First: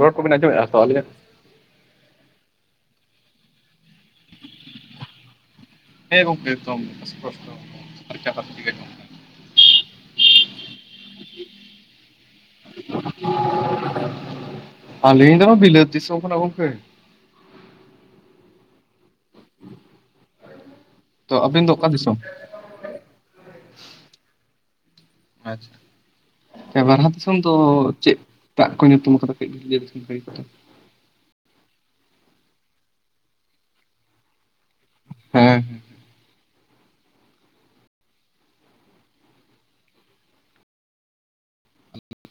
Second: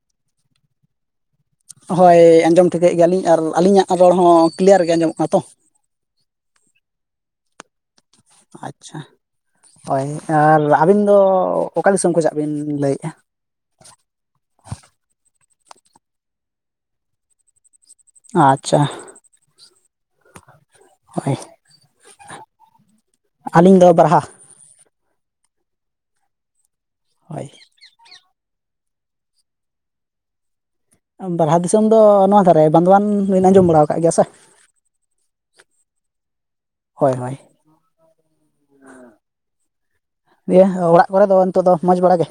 ᱨᱳᱲ ᱠᱚ ᱵᱮᱱ ᱟᱸᱡᱚᱢ ᱮᱫᱟ ᱛᱚ ᱟᱹᱞᱤᱧᱟᱜ ᱦᱳᱭ ᱟᱸᱡᱚᱢ ᱴᱷᱤᱠᱟᱹᱭ ᱜᱮᱭᱟ ᱞᱤᱧ ᱟᱨ ᱟᱹᱞᱤᱧᱟᱜ ᱨᱚᱲ ᱦᱚᱸ ᱠᱞᱤᱭᱟᱨ ᱜᱮ ᱟᱸᱡᱚᱢᱚᱜ ᱠᱟᱱᱟ ᱛᱚ ᱦᱮᱸ ᱜᱚᱝᱠᱮ ᱮᱠᱫᱚᱢ ᱥᱯᱚᱥᱴᱚ ᱯᱷᱟᱨᱪᱟ ᱯᱷᱟᱨᱪᱤ ᱜᱮ ᱟᱸᱡᱚᱢᱚᱜ ᱟᱪᱷᱟ ᱠᱟᱱᱟ᱾ ᱦᱳᱭ ᱟᱨ ᱟᱹᱵᱤᱱ ᱫᱚ ᱚᱠᱟ ᱫᱤᱥᱚᱢ ᱠᱷᱚᱡᱟᱜ ᱵᱤᱱ ᱞᱟᱹᱭᱮᱫᱼᱟ? ᱟᱹᱞᱤᱧ ᱫᱚ ᱵᱤᱞᱟᱹᱛ ᱫᱤᱥᱚᱢ ᱠᱟᱱᱟ ᱜᱚᱢᱠᱮ ᱟᱪᱷᱟ [inaudible] ᱛᱚ ᱟᱹᱵᱤᱱ ᱫᱚ ᱚᱠᱟ ᱫᱤᱥᱚᱢ ᱟᱹᱞᱤᱧ ᱫᱚ ᱵᱟᱨᱦᱟ ᱟᱪᱷᱟ ᱵᱟᱨᱦᱟ ᱫᱤᱥᱚᱢ ᱦᱳᱭ ᱫᱚ ᱪᱮᱫ? ᱫᱟᱜ ᱠᱚ ᱧᱩᱛᱩᱢ ᱠᱟᱫᱟ ᱠᱟᱹᱡ ᱵᱟᱨᱦᱟ ᱫᱤᱥᱚᱢ ᱫᱚ ᱱᱚᱣᱟ ᱫᱷᱟᱨᱮ ᱵᱟᱸᱫᱣᱟᱱ ᱵᱤᱱ ᱟᱸᱡᱚᱢ ᱵᱟᱲᱟ ᱟᱠᱟᱫ ᱜᱮᱭᱟ ᱥᱮ? ᱦᱮᱸ ᱦᱳᱭ ᱦᱳᱭ ᱦᱮᱸ ᱮᱭᱟ ᱚᱲᱟᱜ ᱠᱚᱨᱮ ᱫᱚ ᱱᱤᱛᱚᱜ ᱫᱚ ᱢᱚᱡᱽ ᱵᱟᱲᱟ ᱜᱮ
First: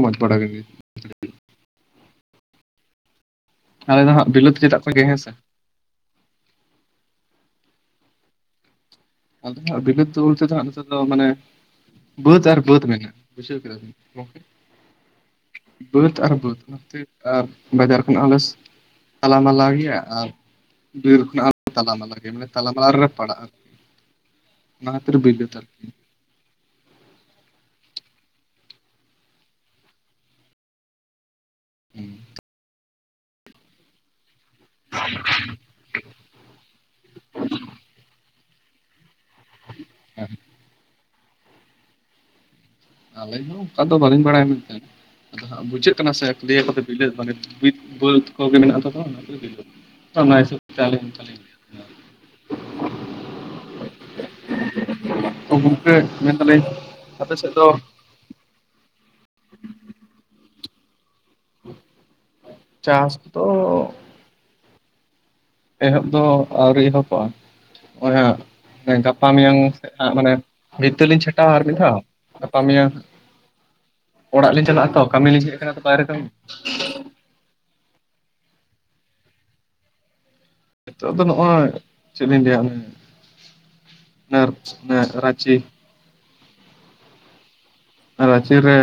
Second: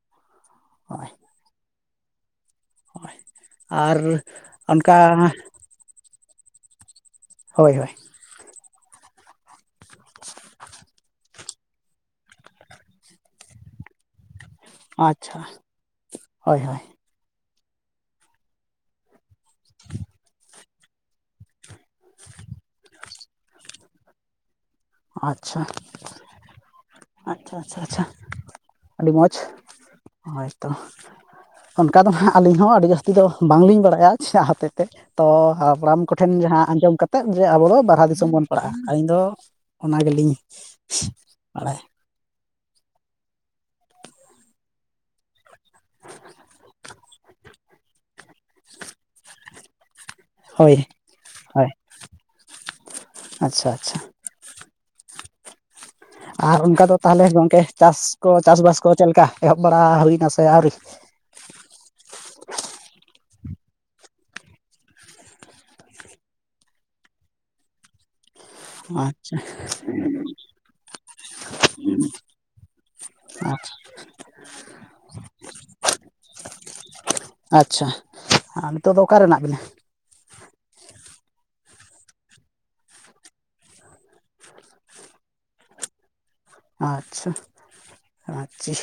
ᱢᱚᱡᱽ ᱵᱟᱲᱟ ᱜᱮ [unintelligible] ᱟᱨ ᱟᱞᱮ ᱫᱚ ᱦᱟᱸᱜ ᱵᱤᱞᱟᱹᱛ ᱪᱮᱫᱟᱜ ᱠᱚ ᱚᱱᱠᱟ ᱜᱮ ᱦᱮᱸ ᱥᱮ ᱦᱳᱭ ᱦᱳᱭ ᱵᱤᱞᱟᱹᱛ ᱫᱚ ᱵᱚᱞᱛᱮ ᱫᱚ ᱱᱤᱛᱚᱜ ᱫᱚ ᱢᱟᱱᱮ ᱵᱟᱹᱫ ᱟᱨ ᱵᱟᱹᱫ ᱢᱮᱱᱟᱜ ᱵᱩᱡᱷᱟᱹᱣ ᱠᱮᱫᱟᱵᱮᱱ ᱜᱚᱝᱠᱮ ᱟᱪᱪᱷᱟ ᱵᱟᱹᱫᱽ ᱟᱨ ᱵᱟᱹᱫᱽ ᱦᱳᱭ ᱢ ᱦᱳᱭ [inaudible] ᱟᱨ ᱵᱟᱡᱟᱨ ᱠᱷᱚᱱᱟᱜ ᱦᱚᱸᱞᱮ ᱛᱟᱞᱟ ᱢᱟᱞᱟ ᱜᱮᱭᱟ ᱟᱨ ᱵᱤᱨ [unintelligible] ᱛᱞᱟᱱᱮ ᱛᱟᱞᱟ ᱛᱟᱞᱟᱨᱮ ᱯᱟᱲᱟᱜ ᱟ ᱟᱪᱪᱷᱟ ᱟᱨᱠᱤ ᱟᱪᱪᱷᱟ ᱟᱪᱪᱷᱟ ᱟᱪᱪᱷᱟ ᱟᱹᱰᱤ ᱢᱚᱡᱽ ᱦᱳᱭᱛᱚ ᱚᱱᱠᱟ ᱫᱚ ᱦᱟᱸᱜ ᱟᱹᱞᱤᱧ ᱦᱚᱸ ᱟᱹᱰᱤ ᱡᱟᱹᱥᱛᱤ ᱫᱚ ᱵᱟᱝᱞᱤᱧ ᱵᱟᱲᱟᱭᱟ ᱪᱮᱫ ᱦᱚᱛᱮᱡ ᱛᱮ ᱛᱚ ᱦᱟᱯᱲᱟᱢ ᱠᱚᱴᱷᱮᱱ ᱡᱟᱦᱟᱸ ᱟᱸᱡᱚᱢ ᱠᱟ ᱠᱟᱛᱮᱫ ᱡᱮ ᱟᱵᱚ ᱫᱚ ᱵᱟᱨᱦᱟ ᱫᱤᱥᱚᱢ ᱵᱚᱱ ᱟ ᱟᱞᱤᱧ ᱫᱚ ᱚᱱᱟ ᱜᱮᱞᱤᱧ ᱵᱟᱲᱟᱭᱟ ᱟᱞᱤᱧ ᱦᱚᱸ ᱚᱱᱠᱟ ᱫᱚ ᱵᱟᱹᱞᱤᱧ ᱵᱟᱲᱟᱭ ᱢᱮᱱᱛᱮ ᱟᱫᱚ ᱦᱟᱸᱜ ᱵᱩᱡᱷᱟᱹᱜ ᱠᱟᱱᱟ ᱥᱮ ᱞᱤᱭᱟᱹ ᱠᱚᱫᱚ ᱵᱤᱞᱟᱹᱛ ᱢᱟᱱᱮ ᱵᱟᱹᱫᱽ ᱠᱚᱜᱮ ᱢᱮᱱᱟᱜ ᱛᱚ ᱚᱱᱟ ᱵᱤᱞᱟᱹ ᱦᱳᱭ ᱦᱳᱭ ᱟᱪᱪᱷᱟ ᱟᱪᱪᱷᱟ ᱛ ᱢᱩ [unintelligible] ᱟᱨ ᱚᱱᱠᱟ ᱫᱚ ᱛᱟᱦᱚᱞᱮ ᱜᱚᱝᱠᱮ ᱪᱟᱥ ᱠᱚ ᱪᱟᱥᱵᱟᱥ ᱠᱚ ᱪᱮᱫ ᱞᱮᱠᱟ ᱮᱦᱚᱵ ᱵᱟᱲᱟ ᱦᱩᱭᱱᱟ ᱥᱮ ᱟᱹᱣᱨᱤ ᱪᱟᱥ ᱛᱚ ᱮᱦᱚᱵ ᱫᱚ ᱟᱣᱨᱤ ᱮᱦᱚᱵᱚᱜᱼᱟ ᱚᱱᱟ ᱜᱟᱯᱟ ᱟᱪᱪᱷᱟ ᱢᱮᱭᱟᱝ ᱢᱟᱱᱮ ᱵᱷᱤᱛᱟᱹ ᱞᱤᱧ ᱪᱷᱟᱴᱟᱜᱣᱟ ᱟᱨ ᱢᱤᱫ ᱫᱷᱟᱣ ᱜᱟᱯᱟ ᱢᱮᱭᱟᱝ ᱟᱪᱪᱷᱟ ᱚᱲᱟᱜ ᱞᱤᱧ ᱪᱟᱞᱟᱜᱼᱟ ᱛᱚ ᱠᱟᱹᱢᱤ ᱞᱤᱧ ᱦᱮᱡ ᱟᱠᱟᱱᱟ ᱛᱚ ᱵᱟᱭᱨᱮ ᱠᱟᱢᱤ ᱟᱪᱪᱷᱟ ᱟᱨ ᱱᱤᱛᱳᱜ ᱫᱚ ᱚᱠᱟᱨᱮ ᱢᱮᱱᱟᱜ ᱵᱮᱱᱟ ᱱᱤᱛᱚᱜ ᱫᱚ ᱱᱚᱜᱼᱚᱭ ᱪᱮᱫ ᱞᱤᱧ ᱞᱟᱹᱭᱟ ᱚᱱᱮ ᱨᱟᱸᱪᱤ ᱟᱪᱪᱷᱟ ᱟᱨ ᱨᱟᱸᱪᱤ ᱨᱮ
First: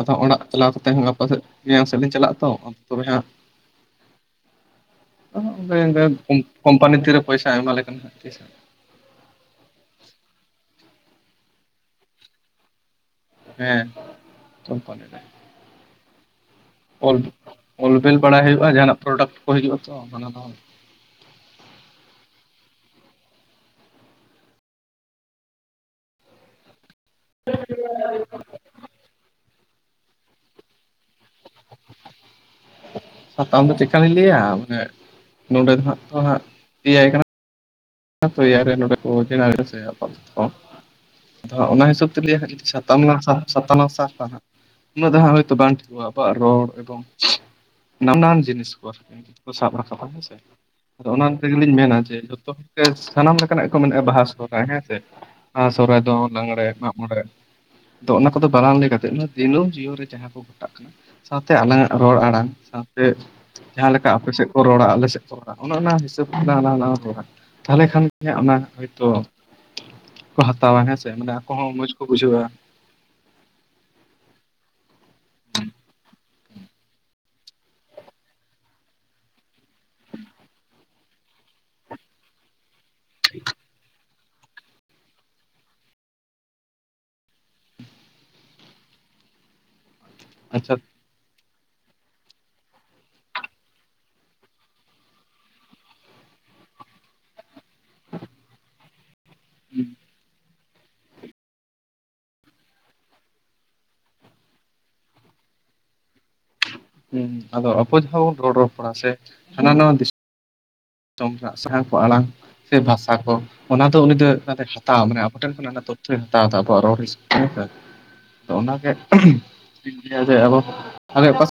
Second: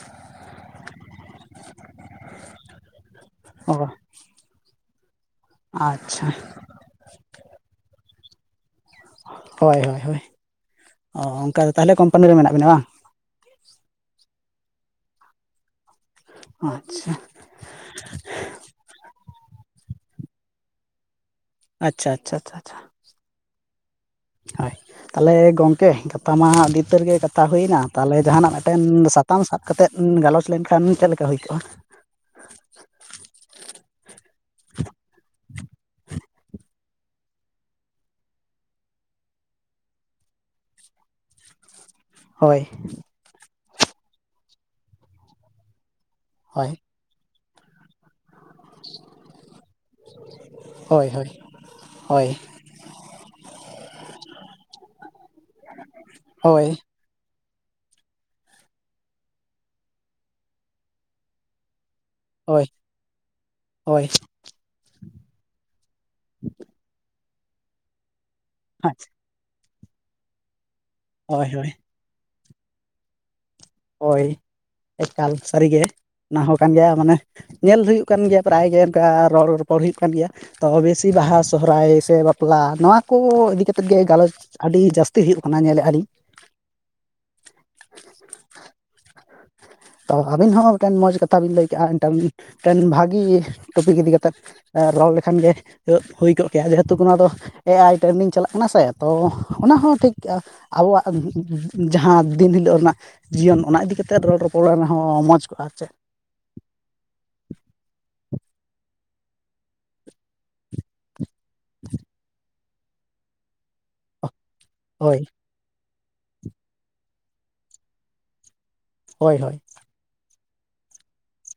ᱟᱫᱚ ᱚᱲᱟᱜ ᱪᱟᱞᱟᱣ ᱠᱟᱛᱮᱫ ᱦᱚᱸ ᱜᱟᱯᱟ ᱥᱮᱫ ᱢᱮᱭᱟᱝ ᱥᱮᱫ ᱞᱤᱧ ᱪᱟᱞᱟᱜᱼᱟ ᱛᱚ ᱟᱫᱚ ᱛᱚᱵᱮ ᱦᱟᱸᱜ ᱚ ᱟᱪᱪᱷᱟ [unintelligible] ᱠᱚᱢᱯᱟᱱᱤ ᱛᱤᱨᱮ ᱯᱚᱭᱥᱟᱭ ᱮᱢᱟᱞᱮ ᱠᱟᱱᱟ ᱦᱟᱸᱜ ᱛᱤᱥᱚᱜ ᱦᱳᱭ ᱦᱳᱭ ᱦᱳᱭ ᱚᱱᱠᱟ ᱫᱚ ᱛᱟᱦᱚᱞᱮ ᱠᱚᱢᱯᱟᱱᱤ ᱨᱮ ᱢᱮᱱᱟᱜ ᱵᱤᱱᱟ ᱵᱟᱝ ᱦᱮᱸ ᱪᱢᱯ [unintelligible] ᱟᱪᱪᱷᱟ ᱚᱞ ᱚᱞ ᱵᱮᱤᱞ ᱵᱟᱲᱟᱭ ᱦᱩᱭᱩᱜᱼᱟ ᱡᱟᱦᱟᱱᱟᱜ ᱯᱨᱚᱰᱟᱠᱴ ᱠᱚ ᱦᱤᱡᱩᱜᱼᱟ ᱛᱚ ᱚᱱᱟ ᱫᱚ ᱟᱪᱪᱷᱟ ᱟᱪᱪᱷᱟ ᱪᱷᱟ ᱪᱷᱟ ᱪᱷᱟ ᱦᱚᱭ ᱛᱟᱦᱚᱞᱮ ᱜᱚᱢᱠᱮ ᱜᱟᱯᱟ ᱢᱟ ᱟᱹᱰᱤ ᱩᱛᱟᱹᱨ ᱜᱮ ᱠᱟᱛᱷᱟ ᱦᱩᱭᱱᱟ ᱛᱟᱦᱚᱞᱮ ᱡᱟᱦᱟᱱᱟᱜ ᱢᱤᱫᱴᱮᱱ ᱥᱟᱛᱟᱢ ᱥᱟᱵ ᱠᱟᱛᱮᱫ ᱜᱟᱞᱚᱪ ᱞᱮᱱᱠᱷᱟᱱ ᱪᱮᱫ ᱞᱮᱠᱟ ᱦᱩᱭ ᱠᱚᱜᱼᱟ ᱥᱟᱛᱟᱢ ᱫᱚ ᱪᱮᱫ ᱟᱹᱞᱤᱧ ᱞᱟᱹᱭᱟ ᱱᱚᱰᱮ ᱫᱚ ᱦᱜ ᱛ ᱦᱜ ᱭᱟᱭ ᱠᱟᱱᱟ [inaudible] ᱠᱚ ᱤᱭᱟᱹ ᱨᱮ ᱱᱚᱰᱮ ᱠᱚ ᱥᱮᱬᱟᱭᱟ ᱦᱮᱸ ᱥᱮ ᱟᱫᱚ ᱦᱟᱸᱜ ᱚᱱᱟ ᱦᱤᱥᱟᱹᱵ ᱛᱮ ᱱᱤᱛᱚᱜ ᱜᱮ ᱞᱟᱹᱭᱟ ᱦᱳᱭ ᱦᱟᱸᱜ ᱥᱟᱛᱟᱢ ᱞᱟᱝ ᱥᱟᱵᱟ ᱥᱟᱛᱟᱢ ᱞᱟᱝ ᱥᱟᱵᱟ ᱦᱟᱸᱜ ᱩᱱᱟᱹᱜ ᱫᱚ ᱦᱟᱸᱜ ᱦᱳᱭᱛᱳ ᱵᱟᱝ ᱴᱷᱤᱠᱚᱜ-ᱟ ᱟᱠᱚᱣᱟᱜ ᱨᱚᱲ ᱦᱳᱭ ᱮᱵᱚᱝ ᱱᱟᱱᱟᱱ ᱡᱤᱱᱤᱥ [unintelligible] ᱠᱚ ᱥᱟᱵ ᱨᱟᱠᱟᱵᱟ ᱦᱮᱸ ᱥᱮ ᱦᱳᱭ ᱟᱫᱚ ᱚᱱᱟ ᱦᱳᱭ ᱛᱮ ᱜᱮᱞᱤᱧ ᱢᱮᱱᱟ ᱡᱮ ᱦᱳᱭ ᱡᱷᱚᱛᱚ ᱦᱚᱲ ᱥᱟᱱᱟᱢ ᱞᱮᱠᱟᱱᱟᱜ ᱜᱮ ᱠᱚ ᱢᱮᱱᱼᱟ ᱵᱟᱦᱟ ᱥᱚᱦᱨᱟᱭ ᱦᱮᱸ ᱥᱮ ᱵᱟᱦᱟ ᱥᱚᱦᱨᱟᱭ ᱫᱚ ᱞᱟᱜᱽᱬᱲᱮ ᱦᱳᱭ ᱢᱟᱜ ᱢᱚᱬᱮ ᱟᱫᱚ ᱚᱱᱟ ᱠᱚᱫᱚ ᱵᱟᱞᱟᱝ ᱞᱟᱹᱭ ᱠᱟᱛᱮ ᱫᱤᱱᱟᱹᱢ ᱡᱤᱭᱚᱱ ᱨᱮ ᱡᱟᱦᱟᱸ ᱠᱚ ᱜᱷᱚᱴᱟᱜ ᱠᱟᱱᱟ ᱥᱟᱶᱛᱮ ᱟᱞᱟᱝᱟᱜ ᱨᱚᱲ ᱟᱲᱟᱝ ᱦᱳᱭ ᱥᱟᱶᱛᱮ ᱡᱟᱦᱟᱸ ᱦᱳᱭ ᱞᱮᱠᱟ ᱟᱯᱮ ᱥᱮᱫ ᱠᱚ ᱨᱚᱲᱟ ᱟᱞᱮ ᱥᱮᱫ ᱠᱚ ᱨᱚᱲᱟ ᱚᱱᱮ ᱚᱱᱟ ᱦᱤᱥᱟᱹᱵᱽ [unintelligible] ᱛᱟᱞᱦᱮ ᱠᱷᱟᱱ ᱜᱮ ᱚᱱᱟ ᱦᱭᱛᱳ ᱠᱚ ᱦᱟᱛᱟᱣᱟ ᱦᱮᱸᱥᱮ ᱢᱟᱱᱮ ᱦᱳᱭ ᱟᱠᱚ ᱦᱳᱭ ᱦᱚᱸ ᱢᱚᱸᱡᱽ ᱠᱚ ᱵᱩᱡᱷᱟᱹᱣᱟ ᱦᱳᱭ ᱮᱠᱟᱞ ᱥᱟᱹᱨᱤᱜᱮ ᱚᱱᱟ ᱦᱚᱸ ᱠᱟᱱ ᱜᱮᱭᱟ ᱢᱟᱱᱮ ᱧᱮᱞ ᱦᱩᱭᱩᱜ ᱠᱟᱱ ᱜᱮᱭᱟ ᱯᱟᱨᱟᱭ ᱜᱮ ᱚᱱᱠᱟ ᱨᱚᱲᱼ ᱨᱚᱯᱚᱲ ᱦᱩᱭᱩᱜ ᱠᱟᱱ ᱜᱮᱭᱟ ᱛᱚ ᱵᱮᱥᱤ ᱵᱟᱦᱟ ᱥᱚᱦᱨᱟᱭ ᱥᱮ ᱵᱟᱯᱞᱟ ᱱᱚᱣᱟ ᱠᱚ ᱤᱫᱤ ᱠᱟᱛᱮᱫ ᱜᱮ ᱜᱟᱞᱚᱪ ᱟᱹᱰᱤ ᱡᱟᱹᱥᱛᱤ ᱦᱩᱭᱩᱜ ᱠᱟᱱᱟ ᱧᱮᱞᱮᱜ ᱟᱹᱞᱤᱧ ᱦ [inaudible] ᱛᱚ ᱟᱹᱵᱤᱱ ᱦᱚᱸ ᱟᱪᱪᱷᱟ ᱢᱤᱫᱴᱮᱱ ᱢᱚᱡᱽ ᱠᱟᱛᱷᱟ ᱵᱤᱱ ᱞᱟᱹᱭ ᱠᱟᱜᱼᱟ ᱢᱤᱫᱴᱮᱱ ᱵᱷᱟᱹᱜᱤ ᱴᱚᱯᱤᱠ ᱤᱫᱤ ᱠᱟᱛᱮᱫ ᱨᱚᱲ ᱞᱮᱠᱷᱟᱱ ᱜᱮ ᱦᱩᱭ ᱠᱚᱜ ᱠᱮᱭᱟ ᱡᱮᱦᱮᱛᱩ ᱚᱱᱟ ᱫᱚ ᱮ ᱟᱭ ᱴᱨᱮᱱᱤᱝ ᱪᱟᱞᱟᱜ ᱠᱟᱱᱟ ᱥᱮ ᱛᱚ ᱚᱱᱟ ᱦᱚᱸ ᱴᱷᱤᱠ ᱠᱼᱟ ᱟᱵᱚᱣᱟᱜ ᱡᱟᱦᱟᱸ ᱫᱤᱱ ᱦᱤᱞᱳᱜ ᱨᱮᱱᱟᱜ ᱡᱤᱭᱚᱱ ᱚᱱᱟ ᱤᱫᱤ ᱠᱟᱛᱮ ᱨᱚᱲ ᱨᱚᱯᱚᱲ ᱚᱲᱟᱜ ᱨᱮᱦᱚᱸ ᱢᱚᱡᱽ ᱠᱚᱜᱼᱟ ᱟᱨ ᱪᱮᱫ ᱦᱩᱸ ᱟᱫᱚ ᱟᱵᱚ ᱡᱟᱦᱟᱸ ᱵᱚᱱ ᱨᱚᱲ ᱨᱚᱯᱚᱲᱟ ᱥᱮ ᱦᱟᱱᱟ ᱱᱟᱣᱟ ᱫᱤᱥ ᱼᱼ ᱛᱚᱢ ᱢᱟ ᱥᱮᱸ ᱠᱚ ᱟᱲᱟᱝ ᱥᱮ ᱵᱷᱟᱥᱟ ᱠᱚ ᱚᱱᱟ ᱫᱚ ᱩᱱᱤ ᱫᱚ ᱚᱱᱟᱭ ᱦᱟᱛᱟᱣᱟ ᱦᱳᱭ ᱢᱟᱱᱮ ᱟᱵᱚᱴᱷᱮᱱ ᱩᱱᱟ ᱨᱮᱱᱟᱜ ᱛᱚᱛᱛᱷᱚᱭ ᱦᱟᱛᱟᱣ ᱫᱟ ᱟᱵᱚᱣᱟᱜ ᱨᱚᱲ [inaudible] ᱚᱱᱟᱜᱮ ᱦᱳᱭ ᱦᱳᱭ [unintelligible] ᱴᱷᱤᱠ ᱜᱮᱭᱟ ᱡᱮ ᱟᱵᱚ [unintelligible]